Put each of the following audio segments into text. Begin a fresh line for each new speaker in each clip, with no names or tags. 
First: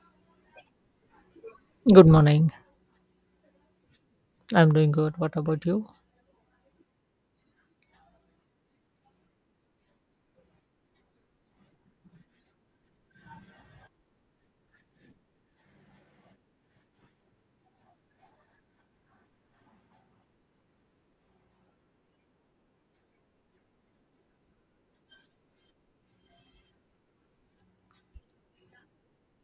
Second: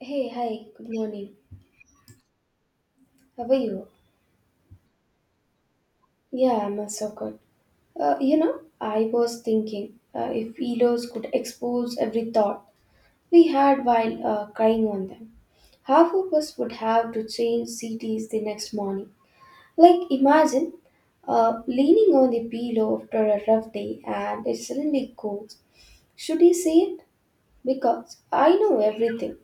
Hey, hi, good morning.
Good morning.
How are you?
I'm doing good. What about you?
Yeah, I'm also good. I was thinking if pillows could expose every thought we had while crying on them, half of us would have to change cities the next morning. Like, imagine leaning on the pillow after a rough day and it suddenly goes, should I say it? Because I know everything.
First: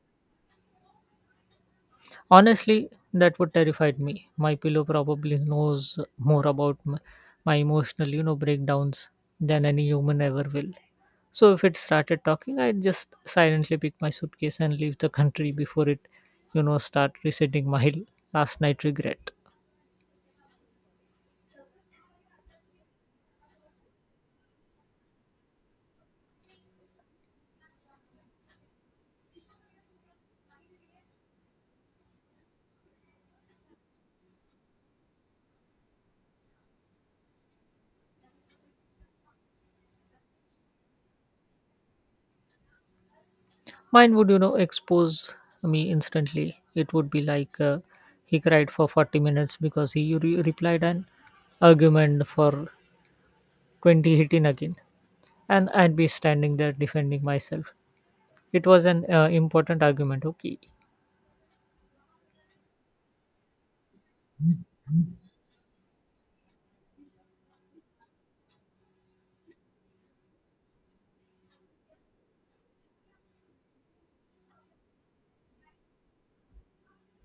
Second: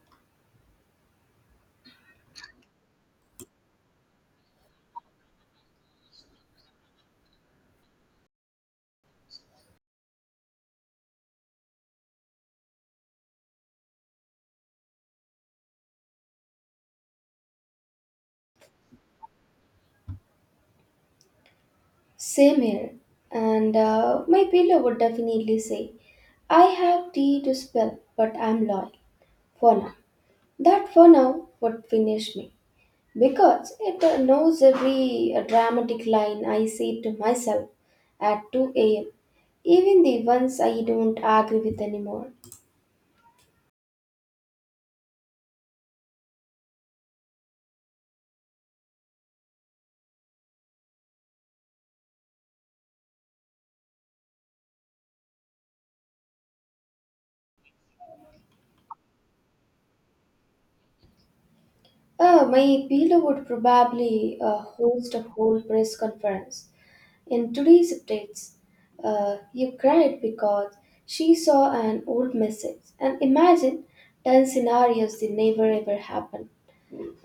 Honestly, that would terrified me. My pillow probably knows more about my emotional, breakdowns than any human ever will. So if it started talking, I'd just silently pick my suitcase and leave the country before it start resetting my last night regret.
Same here. And My pillow would definitely say, I have tea to spill, but I'm loyal. For now. That for now would finish me. Because it knows every dramatic line I say to myself at 2 a.m., even the ones I don't agree with anymore.
Mine would, you know, expose me instantly. It would be like he cried for 40 minutes because he replied an argument for 20 hitting again, and I'd be standing there defending myself. It was an important argument, okay.
My pillow would probably host a whole press conference. In today's updates, you cried because she saw an old message and imagined 10 scenarios that never ever happened.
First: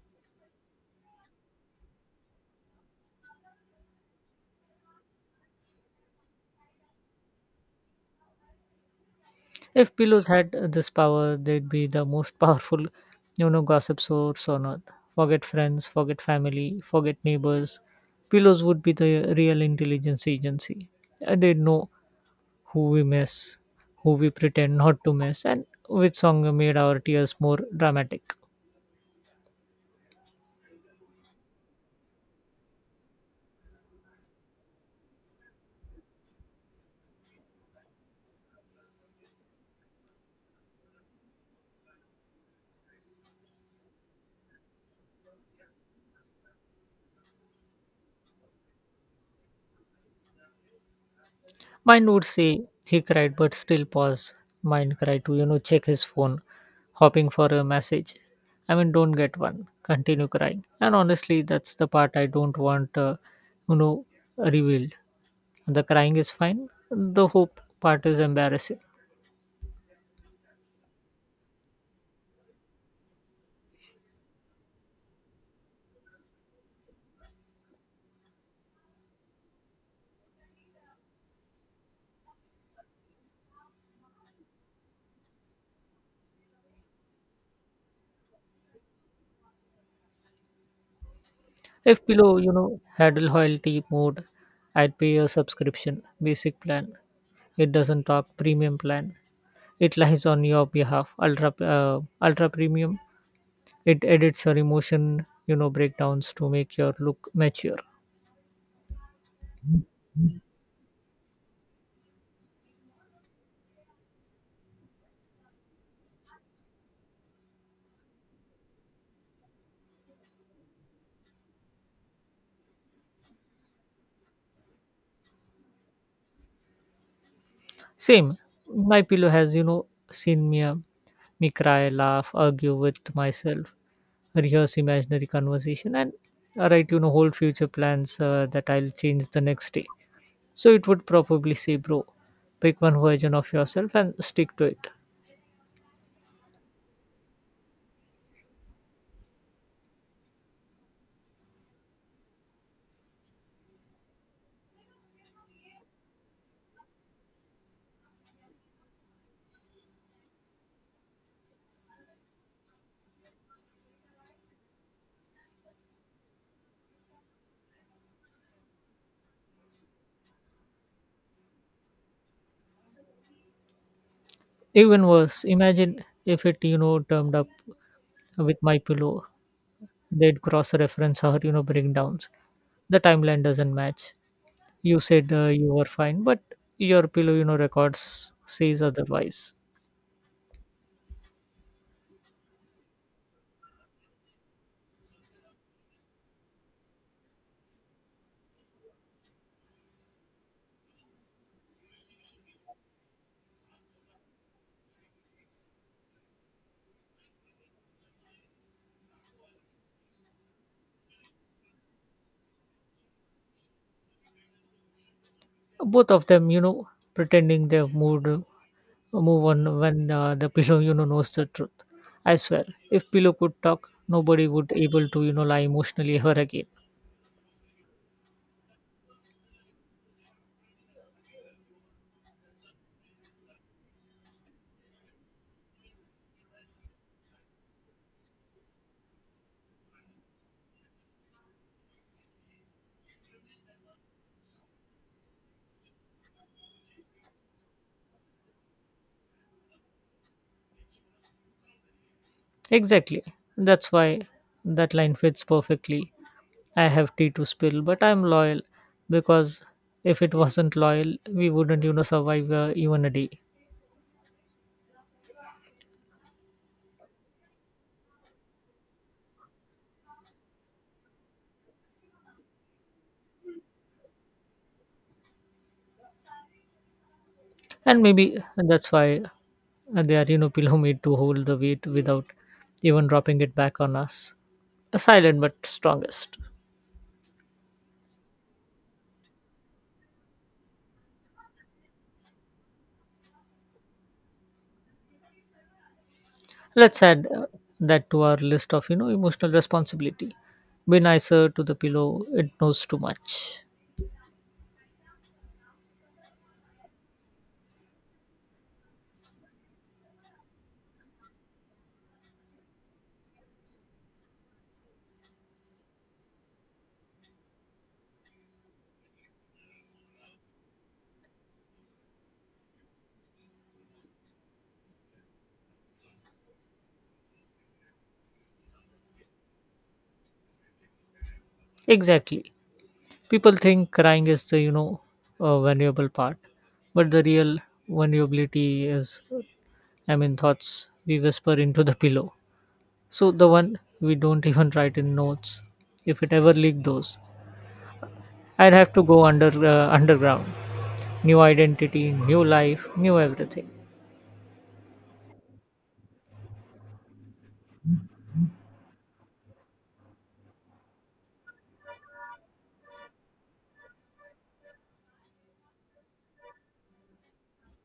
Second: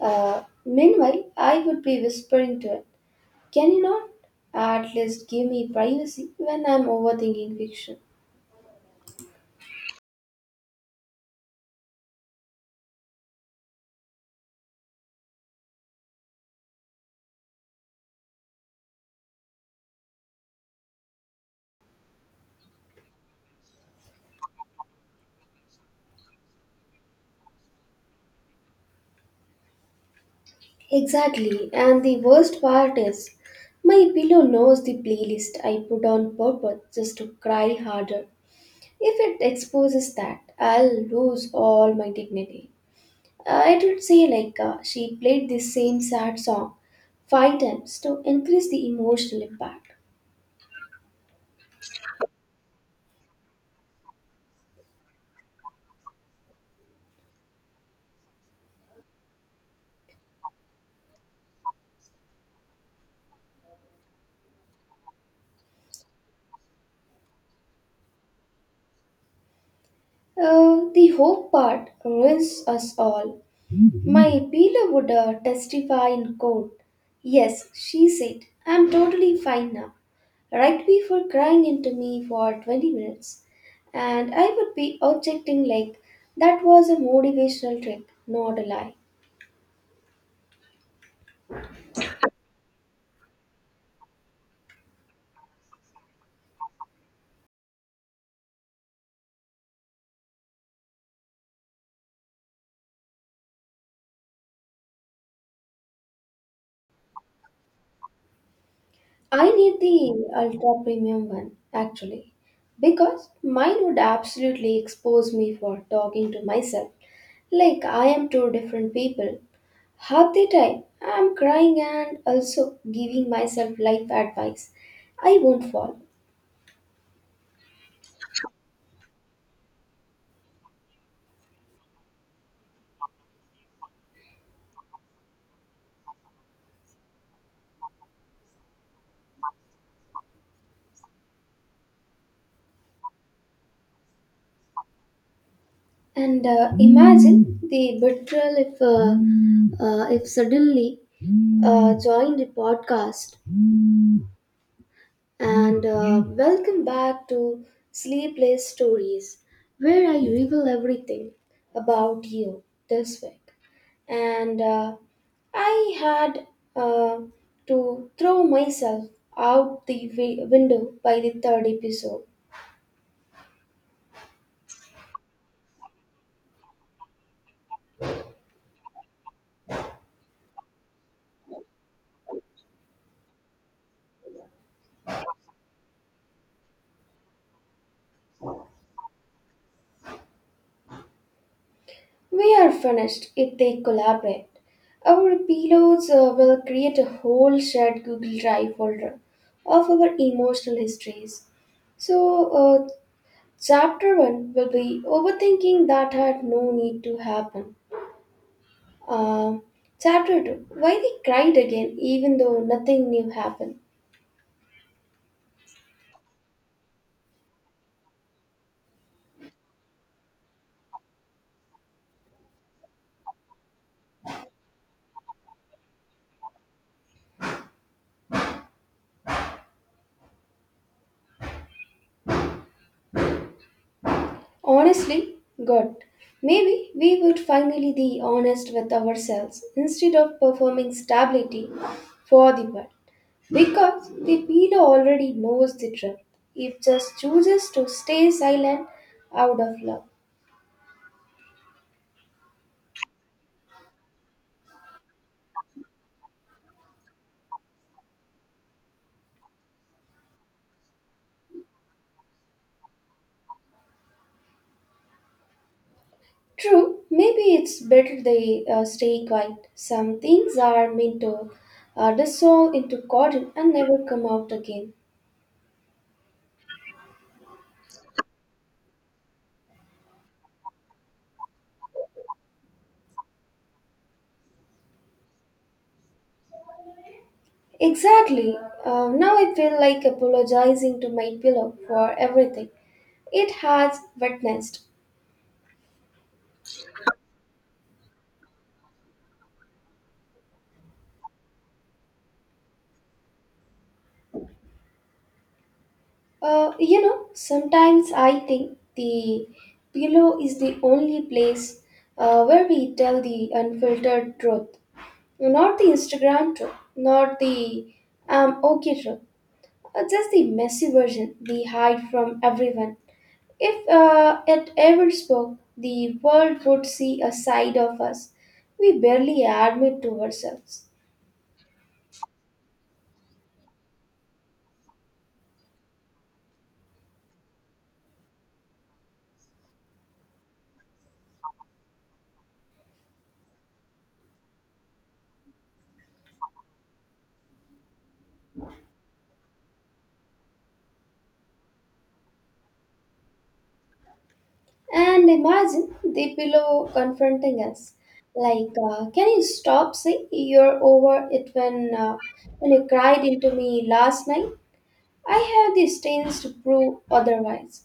Meanwhile, I would be whispering to it, can you not at least give me privacy when I'm overthinking fiction?
If pillows had this power, they'd be the most powerful, you know, gossip source on earth. Forget friends, forget family, forget neighbors. Pillows would be the real intelligence agency. They'd know who we miss, who we pretend not to miss, and which song made our tears more dramatic.
Exactly, and the worst part is, my pillow knows the playlist I put on purpose just to cry harder. If it exposes that, I'll lose all my dignity. It would say like she played the same sad song 5 times to increase the emotional impact.
Mine would say he cried but still pause, mine cried to, you know, check his phone, hoping for a message. I mean, don't get one. Continue crying. And honestly, that's the part I don't want, you know, revealed. The crying is fine. The hope part is embarrassing.
The hope part ruins us all. My appealer would testify in court. Yes, she said, I'm totally fine now. Right before crying into me for 20 minutes. And I would be objecting like that was a motivational trick, not a lie.
If below, you know, had loyalty mode, I'd pay a subscription, basic plan. It doesn't talk premium plan. It lies on your behalf. Ultra premium. It edits your emotion, you know, breakdowns to make your look mature.
I need the ultra premium one actually because mine would absolutely expose me for talking to myself like I am two different people. Half the time I am crying and also giving myself life advice. I won't fall.
Same. My pillow has, you know, seen me cry, laugh, argue with myself, rehearse imaginary conversation, and write, you know, whole future plans that I'll change the next day. So it would probably say, bro, pick one version of yourself and stick to it.
And Imagine the betrayal if suddenly joined the podcast and welcome back to Sleepless Stories, where I reveal everything about you this week. And I had uh, to throw myself out the window by the third episode.
Even worse, imagine if it, you know, turned up with my pillow, they'd cross reference or, you know, breakdowns. The timeline doesn't match. You said you were fine, but your pillow, you know, records says otherwise.
We are finished if they collaborate. Our pilots will create a whole shared Google Drive folder of our emotional histories. So, uh, Chapter 1 will be overthinking that had no need to happen. Um, Chapter 2, why they cried again even though nothing new happened.
Both of them, you know, pretending they've move on when the pillow, you know, knows the truth. I swear, if pillow could talk, nobody would able to, you know, lie emotionally ever again.
Honestly, God, maybe we would finally be honest with ourselves instead of performing stability for the world. Because the pillow already knows the truth, it just chooses to stay silent out of love.
Exactly. That's why that line fits perfectly. I have tea to spill, but I'm loyal, because if it wasn't loyal, we wouldn't, you know, survive even a day.
True, maybe it's better they stay quiet. Some things are meant to dissolve into cotton and never come out again.
And maybe that's why they are, you know, pillow made to hold the weight without even dropping it back on us, a silent but strongest.
Exactly. Now I feel like apologizing to my pillow for everything it has witnessed.
Let's add that to our list of, you know, emotional responsibility. Be nicer to the pillow, it knows too much.
Sometimes I think the pillow is the only place where we tell the unfiltered truth, not the Instagram truth, not the "I'm okay" truth. Just the messy version we hide from everyone. If it ever spoke, the world would see a side of us we barely admit to ourselves.
Exactly. People think crying is the, you know, vulnerable part, but the real vulnerability is, I mean, thoughts we whisper into the pillow. So the one we don't even write in notes. If it ever leaked those, I'd have to go underground. New identity, new life, new everything.
And imagine the pillow confronting us, like, "Can you stop saying you're over it uh, when you cried into me last night? I have the stains to prove otherwise."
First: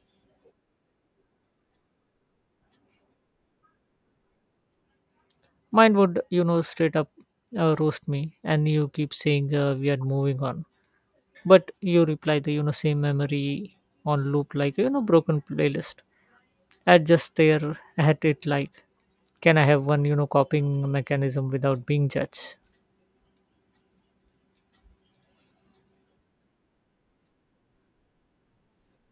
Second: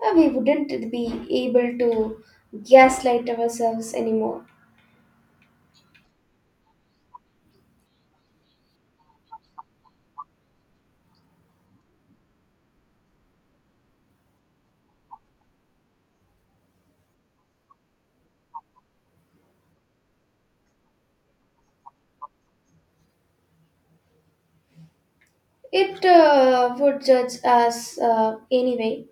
We wouldn't be able to gaslight ourselves anymore.
Mine would, you know, straight up roast me. And you keep saying we are moving on, but you reply the, you know, same memory on loop, like, you know, broken playlist. I'd just stare at it like, can I have one, you know, copying mechanism without being judged?
It would judge us anyway.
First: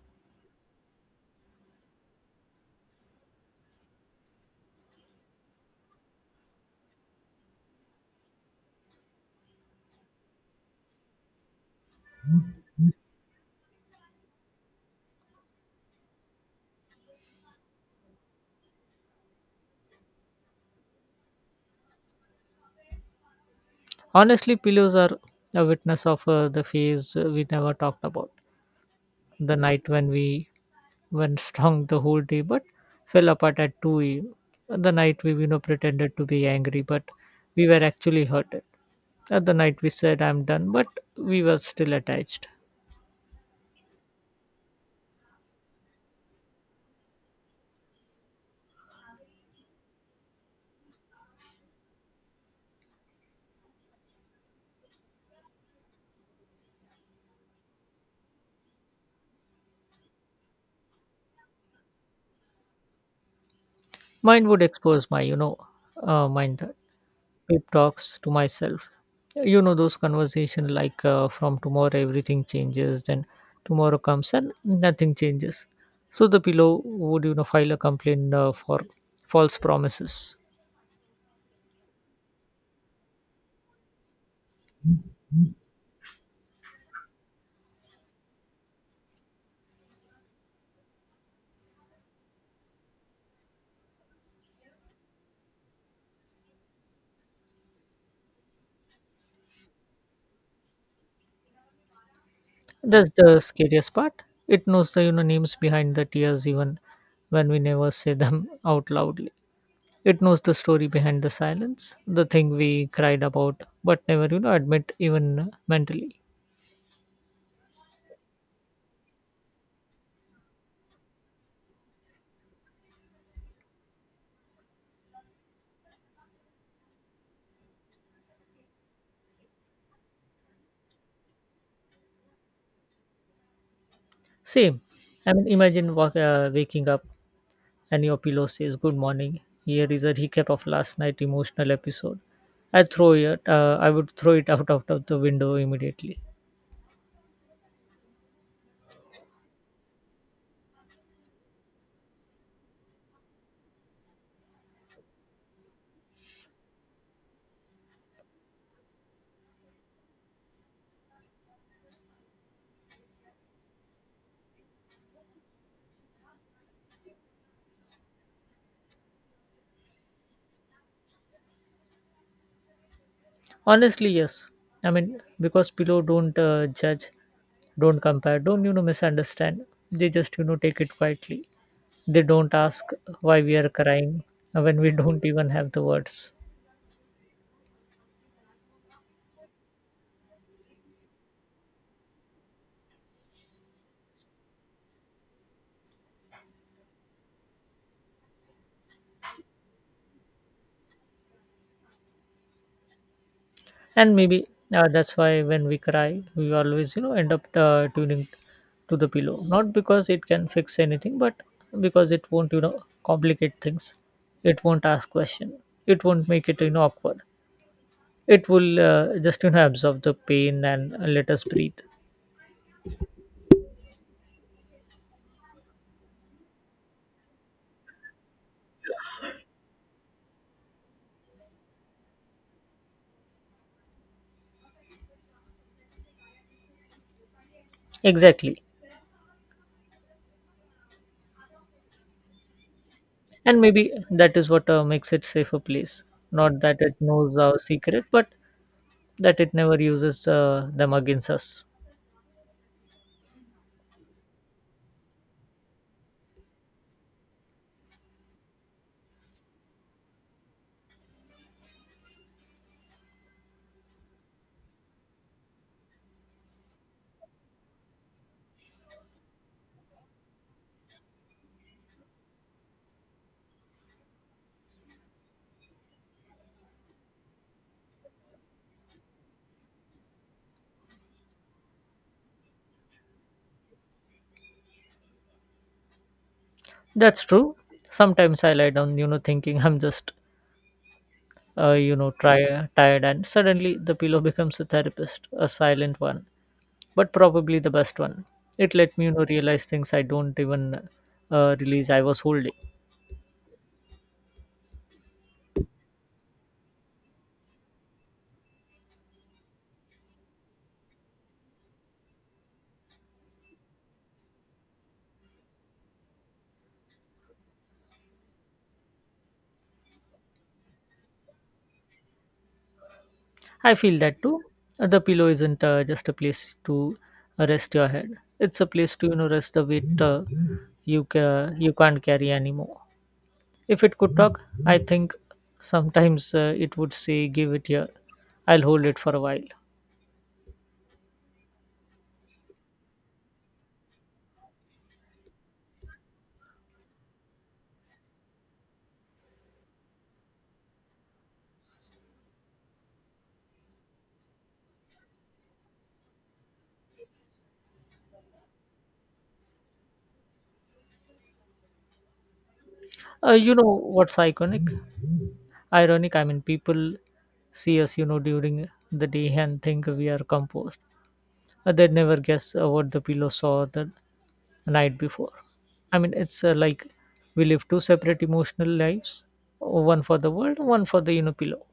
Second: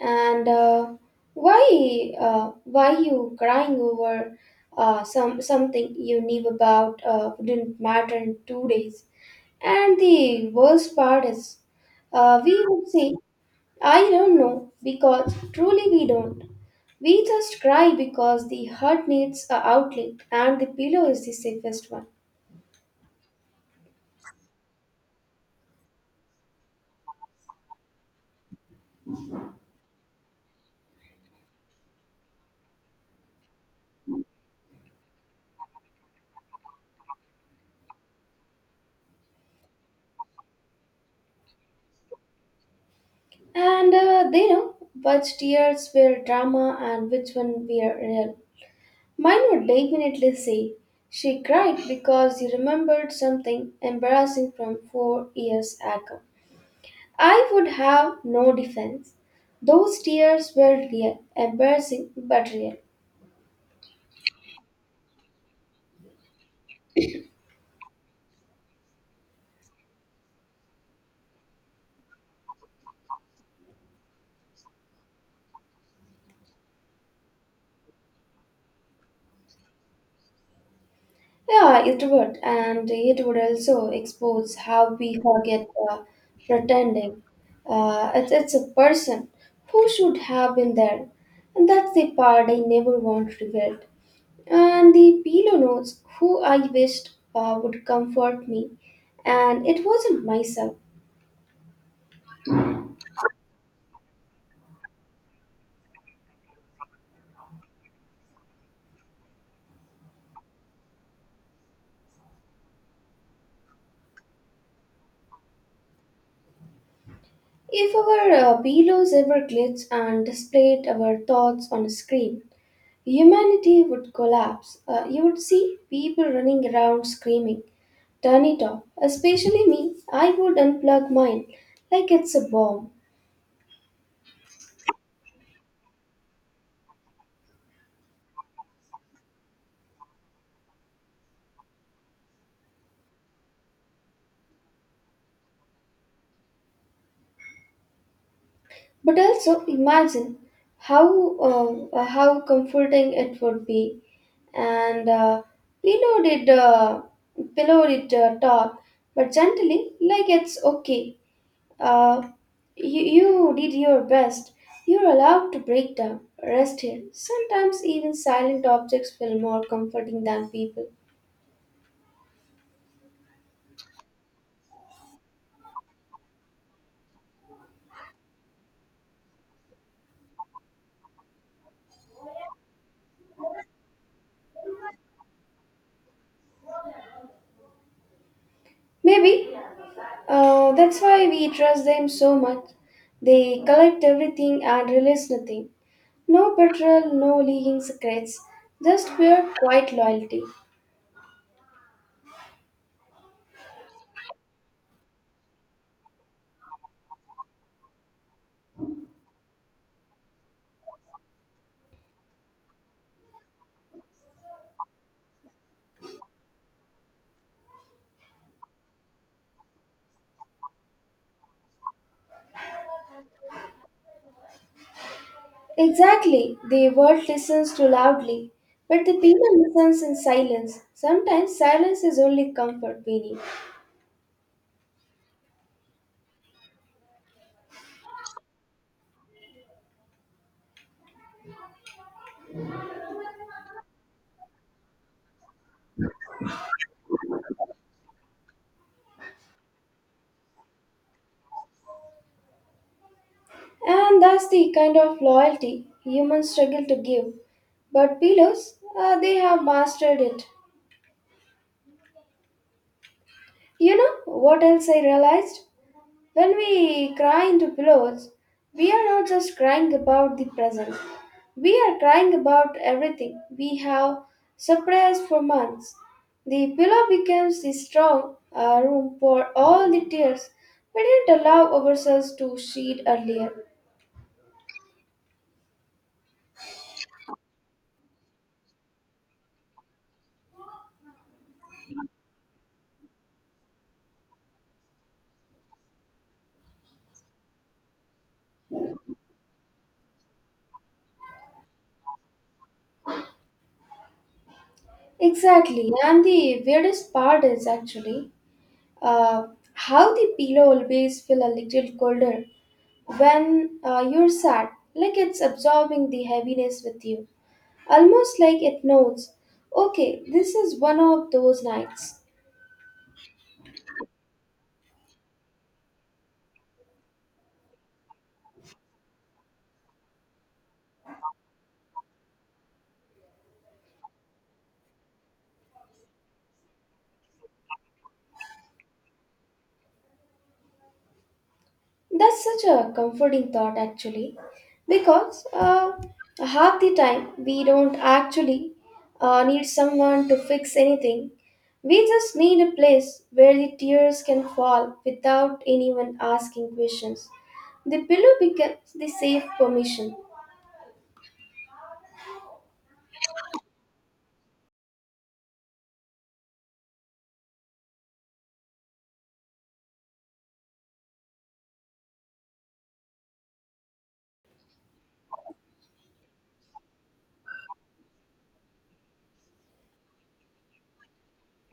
And why you crying over something you knew about didn't matter in 2 days. And the worst part is, we would say, I don't know, because truly we don't. We just cry because the heart needs a outlet, and the pillow is the safest one.
Honestly, pillows are a witness of the phase we never talked about. The night when we went strong the whole day but fell apart at 2 a.m. The night we, you know, pretended to be angry but we were actually hurted. At the night we said I'm done but we were still attached.
And they know which tears were drama and which one were real. Mine would definitely say, she cried because you remembered something embarrassing from 4 years ago. I would have no defense. Those tears were real, embarrassing but real.
Mine would expose my, you know, mind that pep talks to myself. You know those conversation like from tomorrow everything changes, then tomorrow comes and nothing changes. So the pillow would, you know, file a complaint for false promises.
Yeah, it would, and it would also expose how we forget pretending. It's a person who should have been there, and that's the part I never want to revealed. And the pillow notes, who I wished would comfort me, and it wasn't myself.
That's the scariest part. It knows the, you know, names behind the tears even when we never say them out loudly. It knows the story behind the silence, the thing we cried about but never, you know, admit even mentally.
If our pillows ever glitched and displayed our thoughts on a screen, humanity would collapse. You would see people running around screaming, turn it off. Especially me, I would unplug mine like it's a bomb.
Same. I mean, imagine waking up and your pillow says good morning. Here is a recap of last night emotional episode. I throw it. I would throw it out out of the window immediately.
But also imagine how how comforting it would be and pillowed it, uh, pillowed it top, but gently, like it's okay. Uh, you did your best. You're allowed to break down, rest here. Sometimes even silent objects feel more comforting than people.
Honestly, yes. I mean, because below don't judge, don't compare, don't, you know, misunderstand. They just, you know, take it quietly. They don't ask why we are crying when we don't even have the words.
Maybe that's why we trust them so much. They collect everything and release nothing. No betrayal, no leaking secrets, just pure quiet loyalty.
And maybe that's why when we cry, we always, you know, end up tuning to the pillow. Not because it can fix anything, but because it won't, you know, complicate things. It won't ask question. It won't make it, you know, awkward. It will just, you know, absorb the pain and let us breathe.
Exactly. The world listens too loudly, but the people listens in silence. Sometimes silence is only comfort we need.
Exactly. And maybe that is what makes it safer place. Not that it knows our secret, but that it never uses them against us.
And that's the kind of loyalty humans struggle to give. But pillows, they have mastered it. You know what else I realized? When we cry into pillows, we are not just crying about the present, we are crying about everything we have suppressed for months. The pillow becomes the strong room for all the tears we didn't allow ourselves to shed earlier.
That's true. Sometimes I lie down, you know, thinking I'm just, you know, tired, and suddenly the pillow becomes a therapist, a silent one, but probably the best one. It let me, you know, realize things I don't even realize I was holding.
Exactly, and the weirdest part is actually uh, how the pillow always feel a little colder when you're sad, like it's absorbing the heaviness with you. Almost like it knows, okay, this is one of those nights.
I feel that too. The pillow isn't just a place to rest your head. It's a place to, you know, rest the weight you you can't carry anymore. If it could talk, I think sometimes it would say, "Give it here. I'll hold it for a while."
That's such a comforting thought, actually, because half the time we don't actually need someone to fix anything. We just need a place where the tears can fall without anyone asking questions. The pillow becomes the safe permission.
You know what's iconic? Ironic. I mean, people see us, you know, during the day and think we are composed. They'd never guess what the pillow saw the night before. I mean, it's like we live two separate emotional lives, one for the world, one for the, you know, pillow.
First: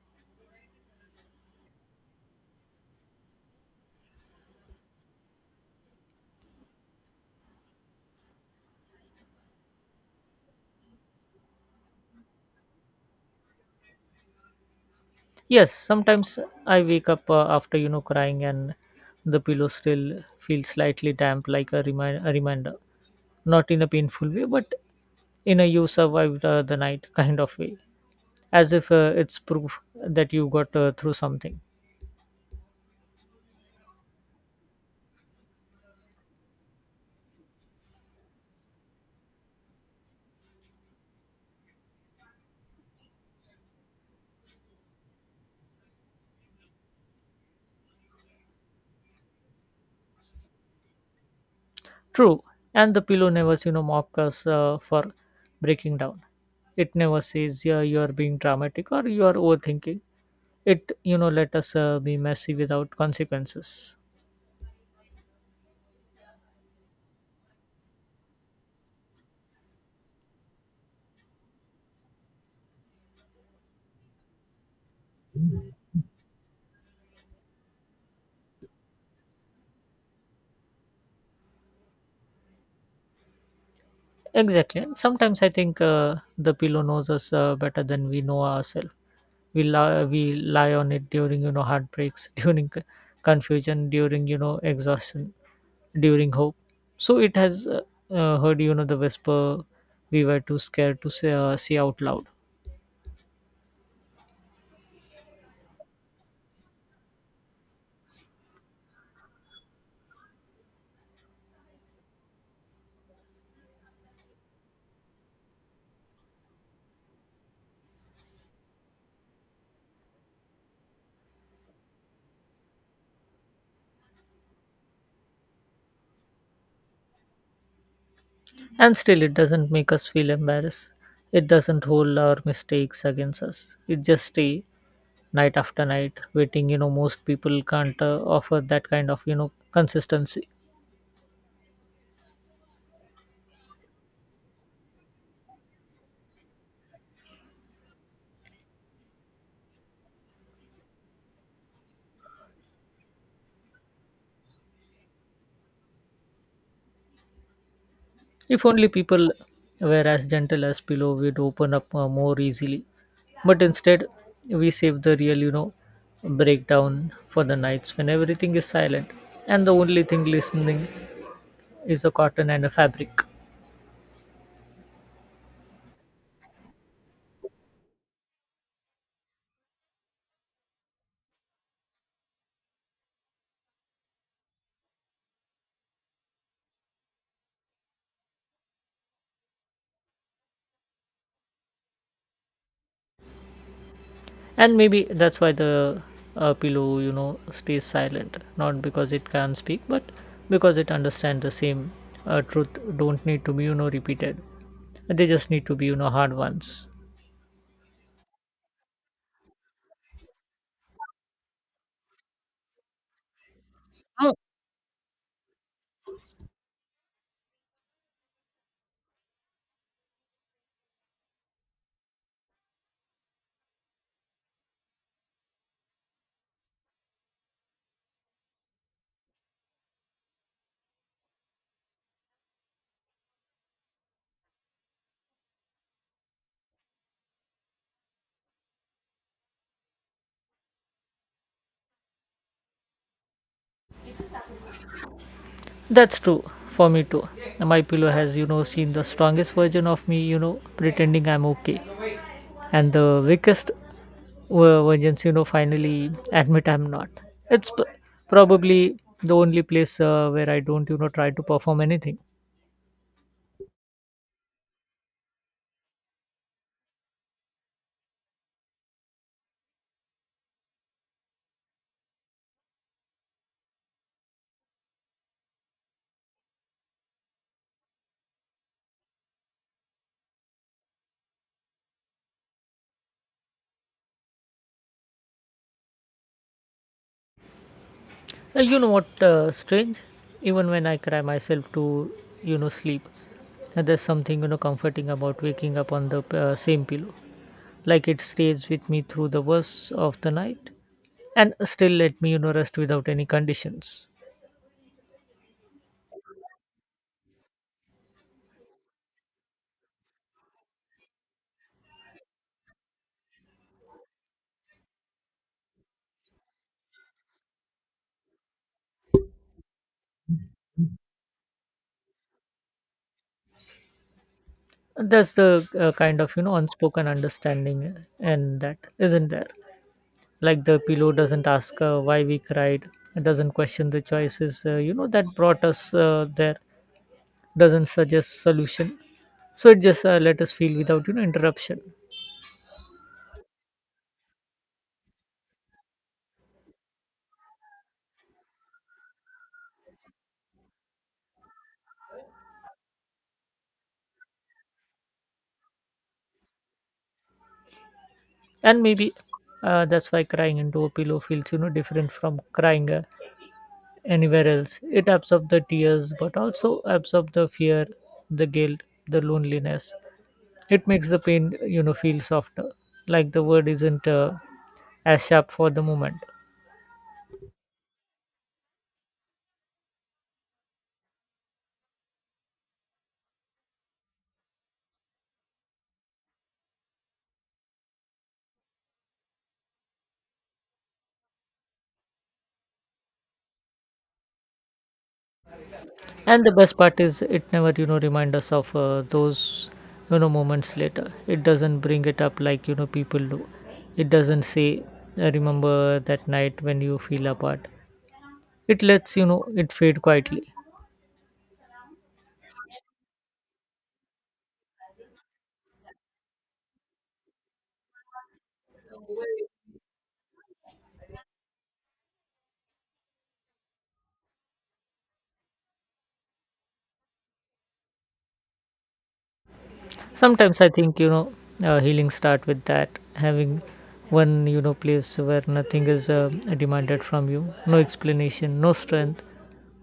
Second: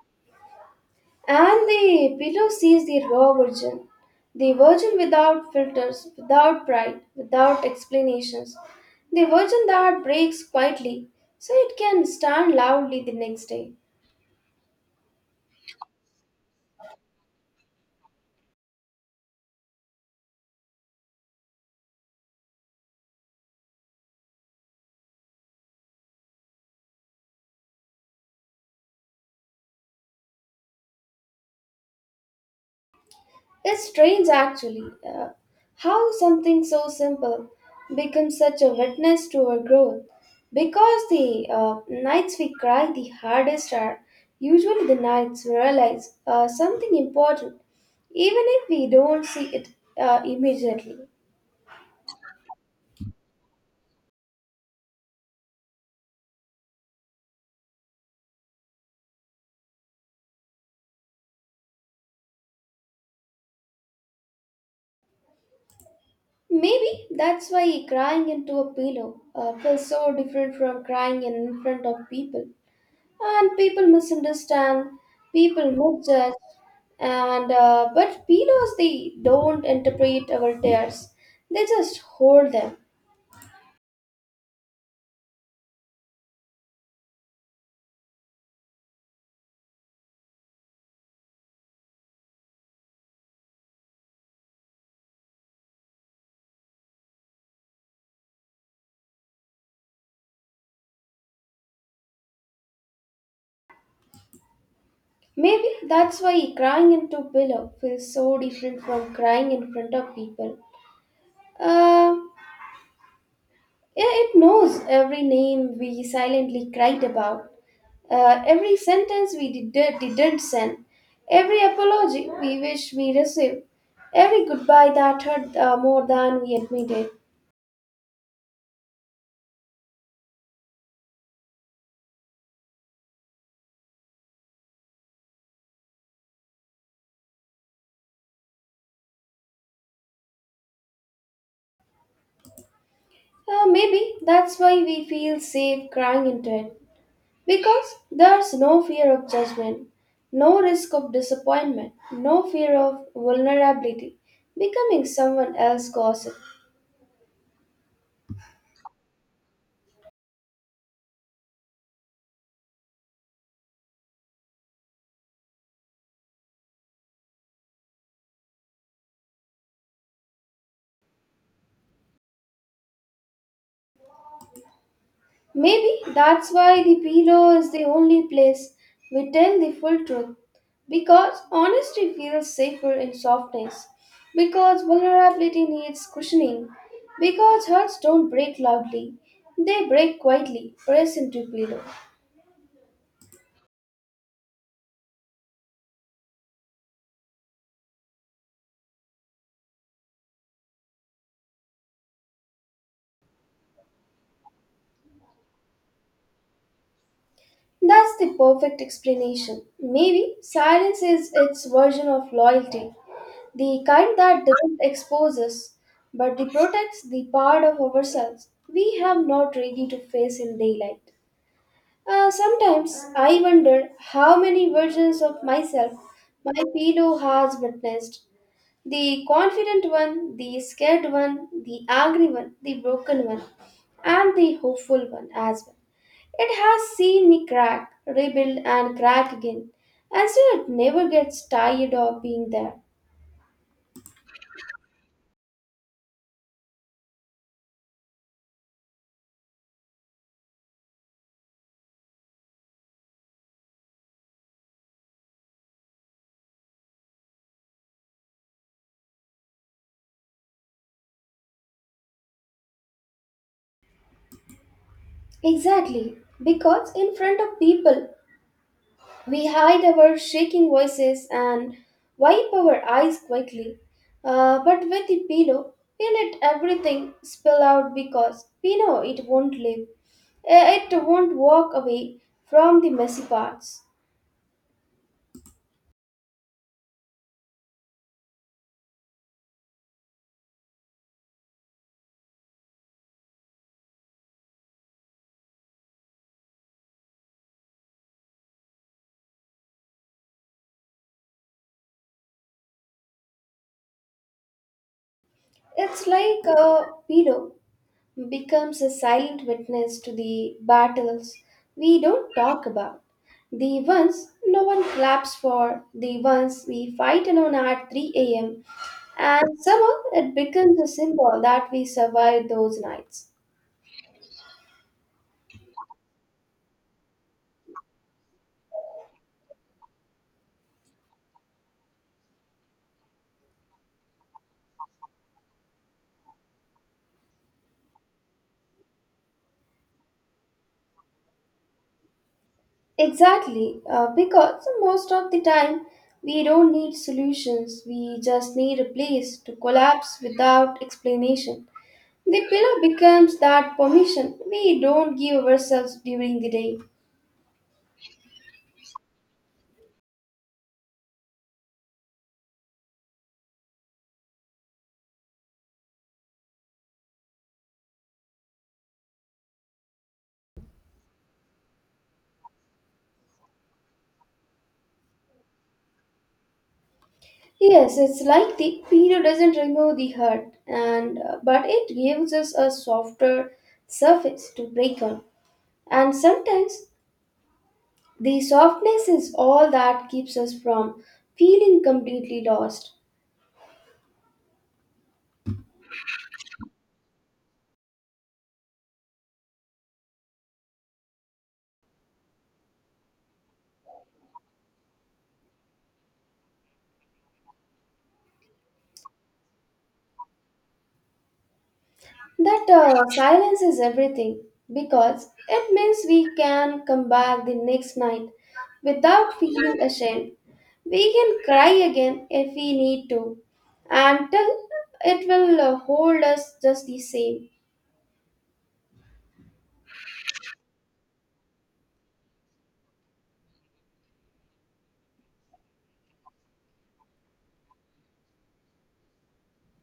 And the pillow sees the raw virgin, the virgin without filters, without pride, without explanations, the virgin that breaks quietly so it can stand loudly the next day.
Yes, sometimes I wake up after, you know, crying, and the pillow still feels slightly damp, like a reminder. Not in a painful way, but in a you survived the night kind of way, as if it's proof that you got through something.
It's strange actually how something so simple becomes such a witness to our growth because the nights we cry the hardest are usually the nights we realize something important even if we don't see it immediately.
True, and the pillow never, you know, mock us for breaking down. It never says yeah, you are being dramatic or you are overthinking. It, you know, let us be messy without consequences.
Maybe that's why crying into a pillow feels so different from crying in front of people, and people misunderstand, people misjudge, and but pillows, they don't interpret our tears, they just hold them.
Exactly. And sometimes I think the pillow knows us better than we know ourselves. We lie on it during, you know, heartbreaks, during confusion, during, you know, exhaustion, during hope. So it has heard, you know, the whisper we were too scared to say out loud.
Maybe that's why crying into pillow feels so different from crying in front of people. uh, yeah, it knows every name we silently cried about, every sentence we didn't send, every apology we wish we received, every goodbye that hurt more than we admitted.
And still, it doesn't make us feel embarrassed. It doesn't hold our mistakes against us. It just stay night after night waiting. You know, most people can't offer that kind of, you know, consistency.
Maybe that's why we feel safe crying into it. Because there's no fear of judgment, no risk of disappointment, no fear of vulnerability, becoming someone else's gossip.
If only people were as gentle as pillow, we'd open up more easily. But instead, we save the real, you know, breakdown for the nights when everything is silent and the only thing listening is a cotton and a fabric.
Maybe that's why the pillow is the only place we tell the full truth. Because honesty feels safer in softness. Because vulnerability needs cushioning. Because hearts don't break loudly, they break quietly, pressed into pillow.
And maybe that's why the pillow, you know, stays silent, not because it can speak but because it understands the same truth don't need to be, you know, repeated, they just need to be, you know, hard ones.
That's the perfect explanation. Maybe silence is its version of loyalty, the kind
Oh,
that doesn't expose us, but that protects the part of ourselves we have not ready to face in daylight. Sometimes I wonder how many versions of myself my pillow has witnessed, the confident one, the scared one, the angry one, the broken one, and the hopeful one as well. It has seen me crack, rebuild, and crack again, and still it never gets tired of being there.
that's true for me too. My pillow has, you know, seen the strongest version of me, you know, pretending I'm okay, and the weakest versions, you know, finally admit I'm not. It's probably the only place where I don't, you know, try to perform anything.
Exactly, because in front of people we hide our shaking voices and wipe our eyes quickly. But with the pillow, we let everything spill out because we know it won't live. It won't walk away from the messy parts.
You know what? Strange. Even when I cry myself to, you know, sleep, there's something, you know, comforting about waking up on the same pillow. Like it stays with me through the worst of the night, and still let me, you know, rest without any conditions.
It's like a pillow becomes a silent witness to the battles we don't talk about. The ones no one claps for, the ones we fight alone at 3 a.m., and somehow it becomes a symbol that we survived those nights.
That's the kind of, you know, unspoken understanding, and that isn't there. Like the pillow doesn't ask why we cried. It doesn't question the choices you know that brought us there. Doesn't suggest solution, so it just let us feel without, you know, interruption.
Exactly, because most of the time we don't need solutions, we just need a place to collapse without explanation. The pillow becomes that permission we don't give ourselves during the day.
And maybe that's why crying into a pillow feels, you know, different from crying anywhere else. It absorbs the tears but also absorbs the fear, the guilt, the loneliness. It makes the pain, you know, feel softer, like the word isn't as sharp for the moment.
Yes, it's like the peeler doesn't remove the hurt, and but it gives us a softer surface to break on. And sometimes the softness is all that keeps us from feeling completely lost.
And the best part is it never, you know, remind us of those, you know, moments later. It doesn't bring it up like, you know, people do. It doesn't say, "I remember that night when you feel apart. It lets, you know, it fade quietly.
That silence is everything because it means we can come back the next night without feeling ashamed. We can cry again if we need to, and till it will hold us just the same.
Sometimes I think, healing start with that, having one place where nothing is demanded from you, no explanation, no strength,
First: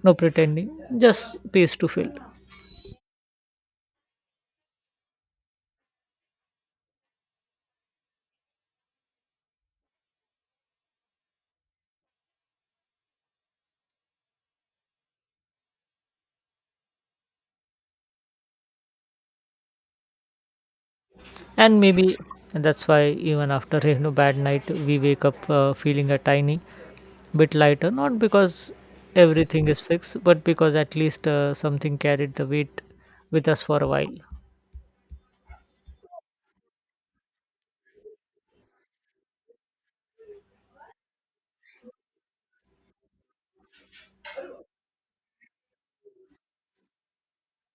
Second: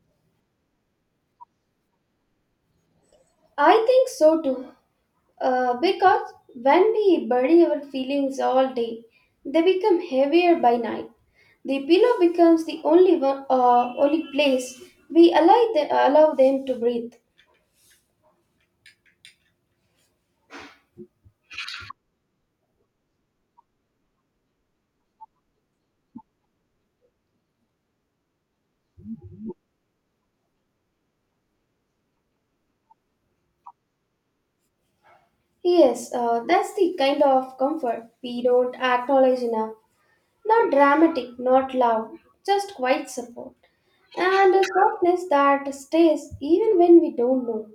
no pretending, just space to fill.
I think so too. Because when we bury our feelings all day, they become heavier by night. The pillow becomes the only only place we allow them to breathe.
And maybe that's why even after bad night we wake up feeling a tiny bit lighter, not because everything is fixed, but because at least something carried the weight with us for a while.
Yes, that's the kind of comfort we don't acknowledge enough. Not dramatic, not loud, just quiet support. And a softness that stays even when we don't know.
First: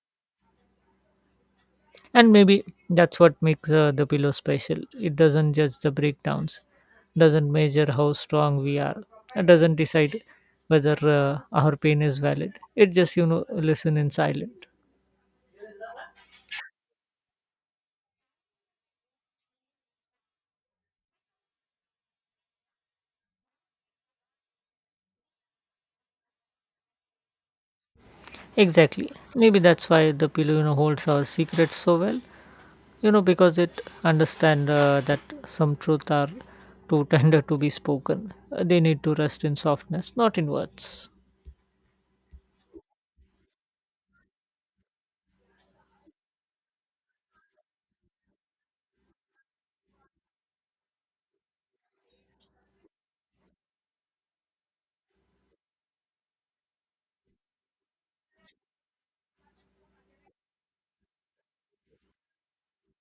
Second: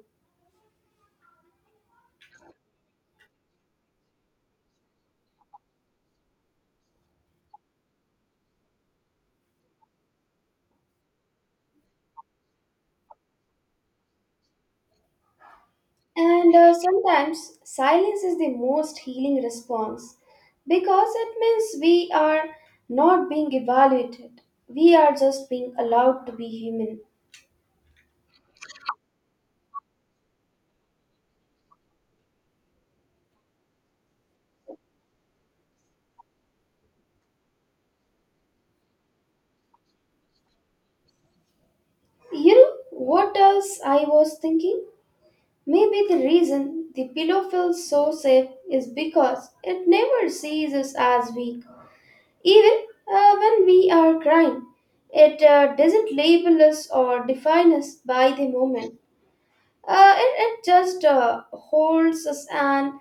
And maybe that's what makes the pillow special. It doesn't judge the breakdowns, doesn't measure how strong we are, it doesn't decide whether our pain is valid, it just listen in silent.
And sometimes silence is the most healing response because it means we are not being evaluated. We are just being allowed to be human.
Exactly. Maybe that's why the pillow holds our secrets so well, because it understand that some truth are too tender to be spoken. They need to rest in softness, not in words.
You know what else I was thinking? Maybe the reason the pillow feels so safe is because it never sees us as weak. Even when we are crying, it doesn't label us or define us by the moment. It just holds us and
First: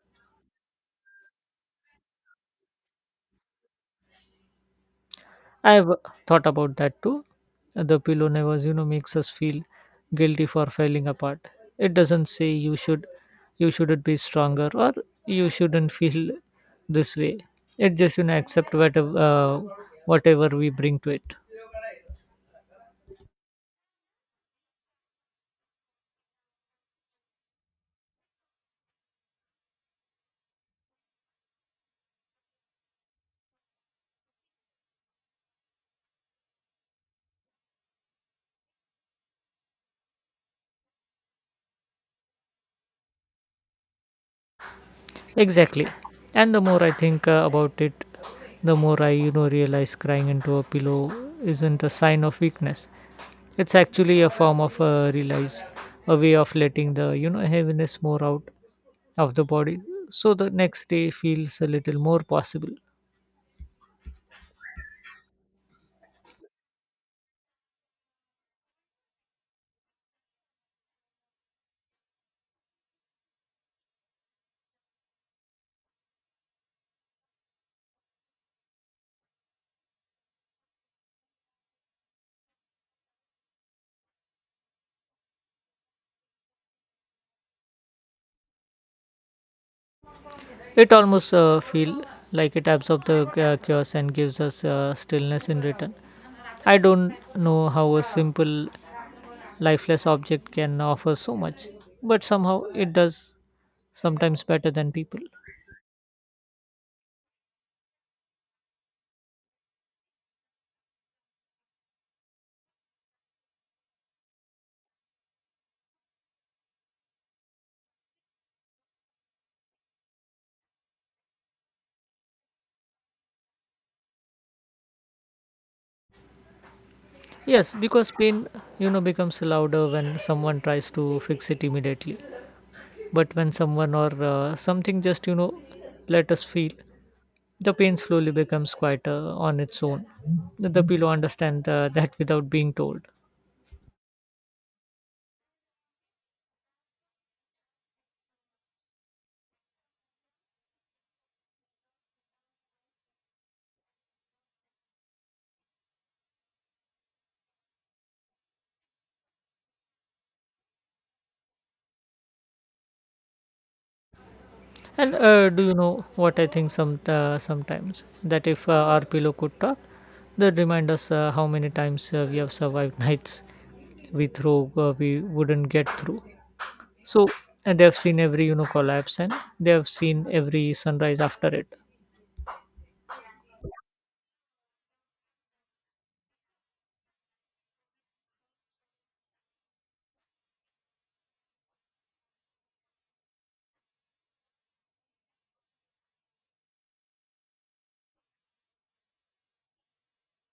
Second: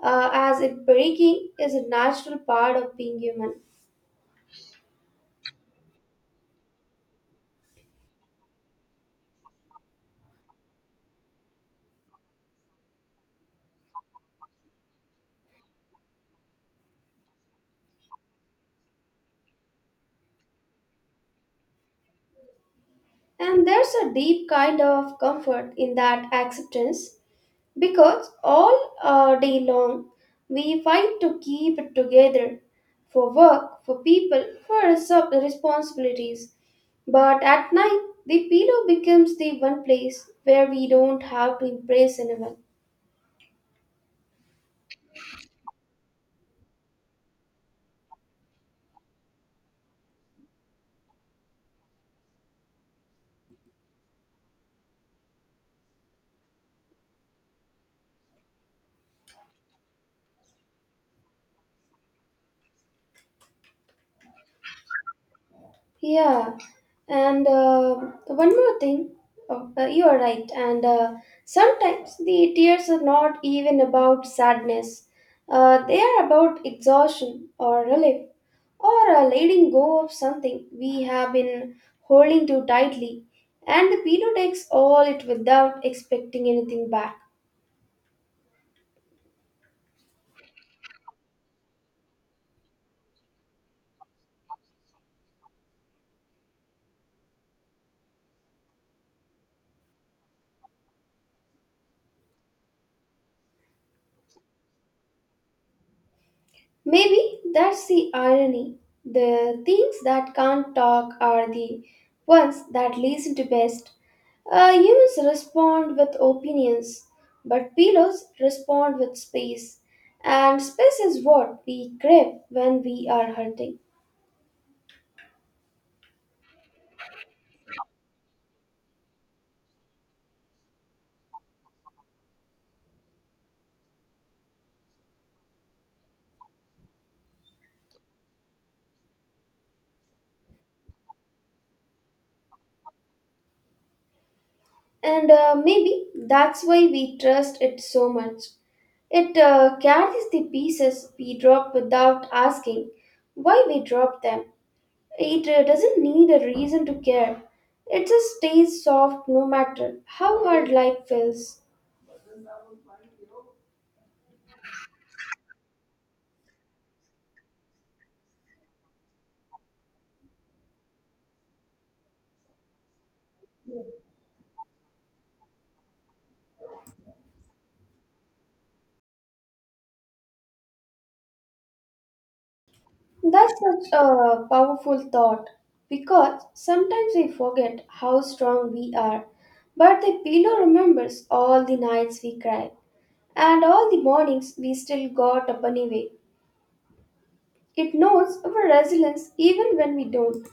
as if breaking is a natural part of being human.
I've thought about that too. The pillow never makes us feel guilty for falling apart. It doesn't say you should, you shouldn't be stronger, or you shouldn't feel this way. It just accept whatever whatever we bring to it.
And there's a deep kind of comfort in that acceptance because all day long we fight to keep it together for work, for people, for responsibilities, but at night the pillow becomes the one place where we don't have to impress anyone.
Exactly. And the more I think about it, the more I, realize crying into a pillow isn't a sign of weakness. It's actually a form of realize, a way of letting the, heaviness more out of the body. So the next day feels a little more possible.
Yeah, and one more thing. Oh, you are right. And sometimes the tears are not even about sadness. They are about exhaustion or relief or letting go of something we have been holding too tightly. And the pillow takes all it without expecting anything back.
It almost feel like it absorbs the chaos and gives us stillness in return. I don't know how a simple lifeless object can offer so much, but somehow it does, sometimes better than people.
Maybe that's the irony. The things that can't talk are the ones that listen to best. Humans respond with opinions, but pillows respond with space. And space is what we crave when we are hurting.
Yes, because pain becomes louder when someone tries to fix it immediately. But when someone or something just let us feel, the pain slowly becomes quieter on its own. The pillow understand that without being told.
And maybe that's why we trust it so much. It carries the pieces we drop without asking why we drop them. It doesn't need a reason to care. It just stays soft no matter how hard life feels.
And do you know what I think some sometimes, that if our pillow could talk, that remind us how many times we have survived nights we throw we wouldn't get through. So they have seen every collapse, and they have seen every sunrise after it.
That's such a powerful thought because sometimes we forget how strong we are, but the pillow remembers all the nights we cried and all the mornings we still got up anyway. It knows our resilience even when we don't.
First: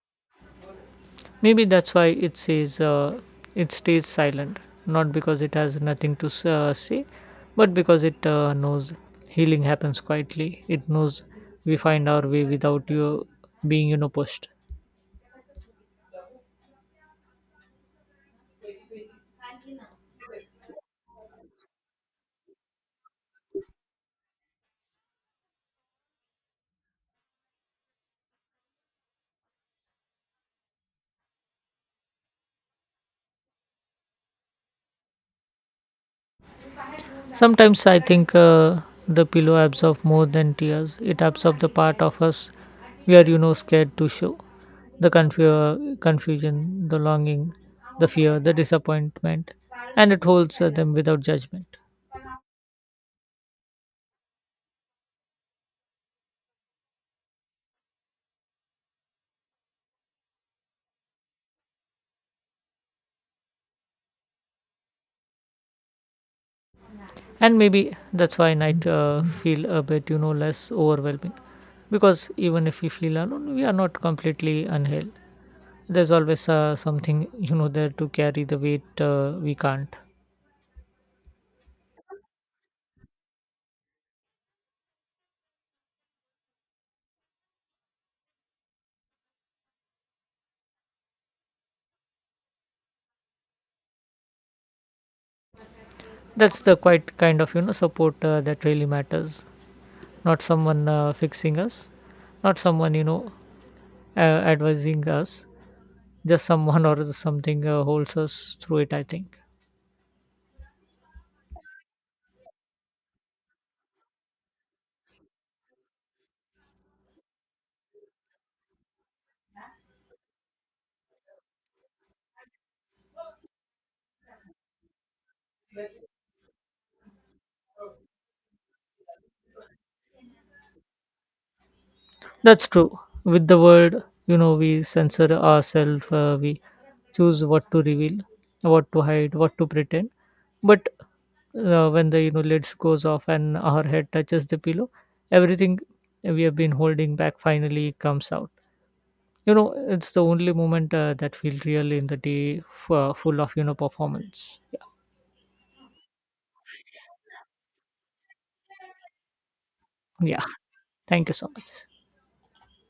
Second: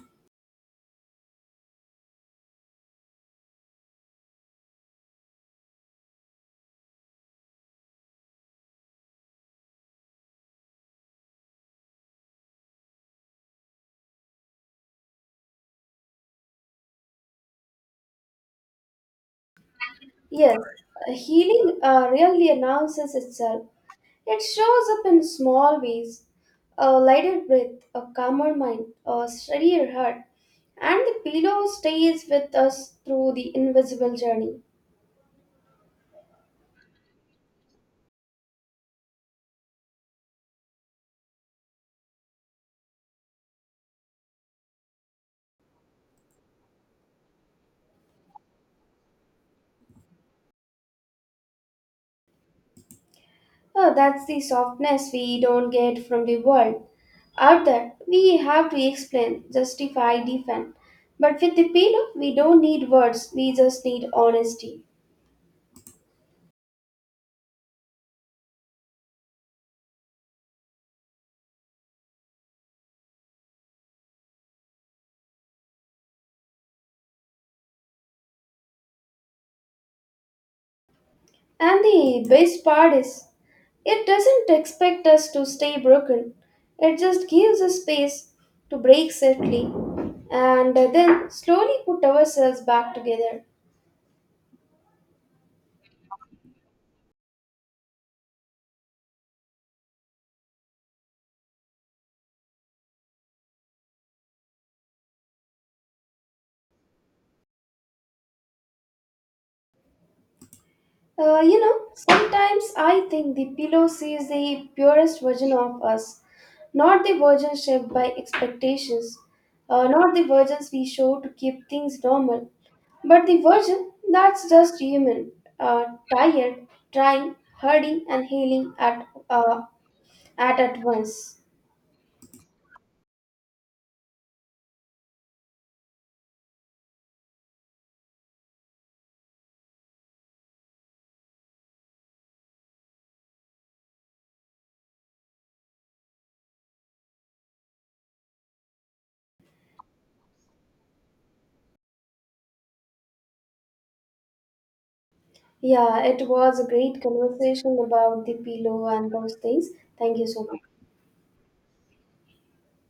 Maybe that's why it says it stays silent, not because it has nothing to say, but because it knows healing happens quietly. It knows we find our way without you being pushed.
Yes, healing really announces itself. It shows up in small ways, a lighter breath, a calmer mind, a steadier heart, and the pillow stays with us through the invisible journey.
Sometimes I think the pillow absorbs more than tears. It absorbs the part of us we are, scared to show. The confusion, the longing, the fear, the disappointment, and it holds them without judgment.
Oh, that's the softness we don't get from the world. Out there, we have to explain, justify, defend. But with the pillow, we don't need words, we just need honesty.
And maybe that's why night feel a bit, less overwhelming. Because even if we feel alone, we are not completely unheld. There's always something, there to carry the weight we can't.
And the best part is, it doesn't expect us to stay broken. It just gives us space to break safely and then slowly put ourselves back together.
That's the quite kind of support that really matters. Not someone fixing us, not someone advising us. Just someone or something holds us through it, I think.
Sometimes I think the pillow sees the purest version of us, not the version shaped by expectations, not the versions we show to keep things normal, but the version that's just human, uh, tired, trying, hurting, and healing at once.
That's true. With the world, we censor ourselves. We choose what to reveal, what to hide, what to pretend. But when the lids goes off and our head touches the pillow, everything we have been holding back finally comes out. You know, it's the only moment that feel real in the day, full of performance.
Yeah, it was a great conversation about the pillow and those things. Thank you so
Yeah,
much.
thank you so much.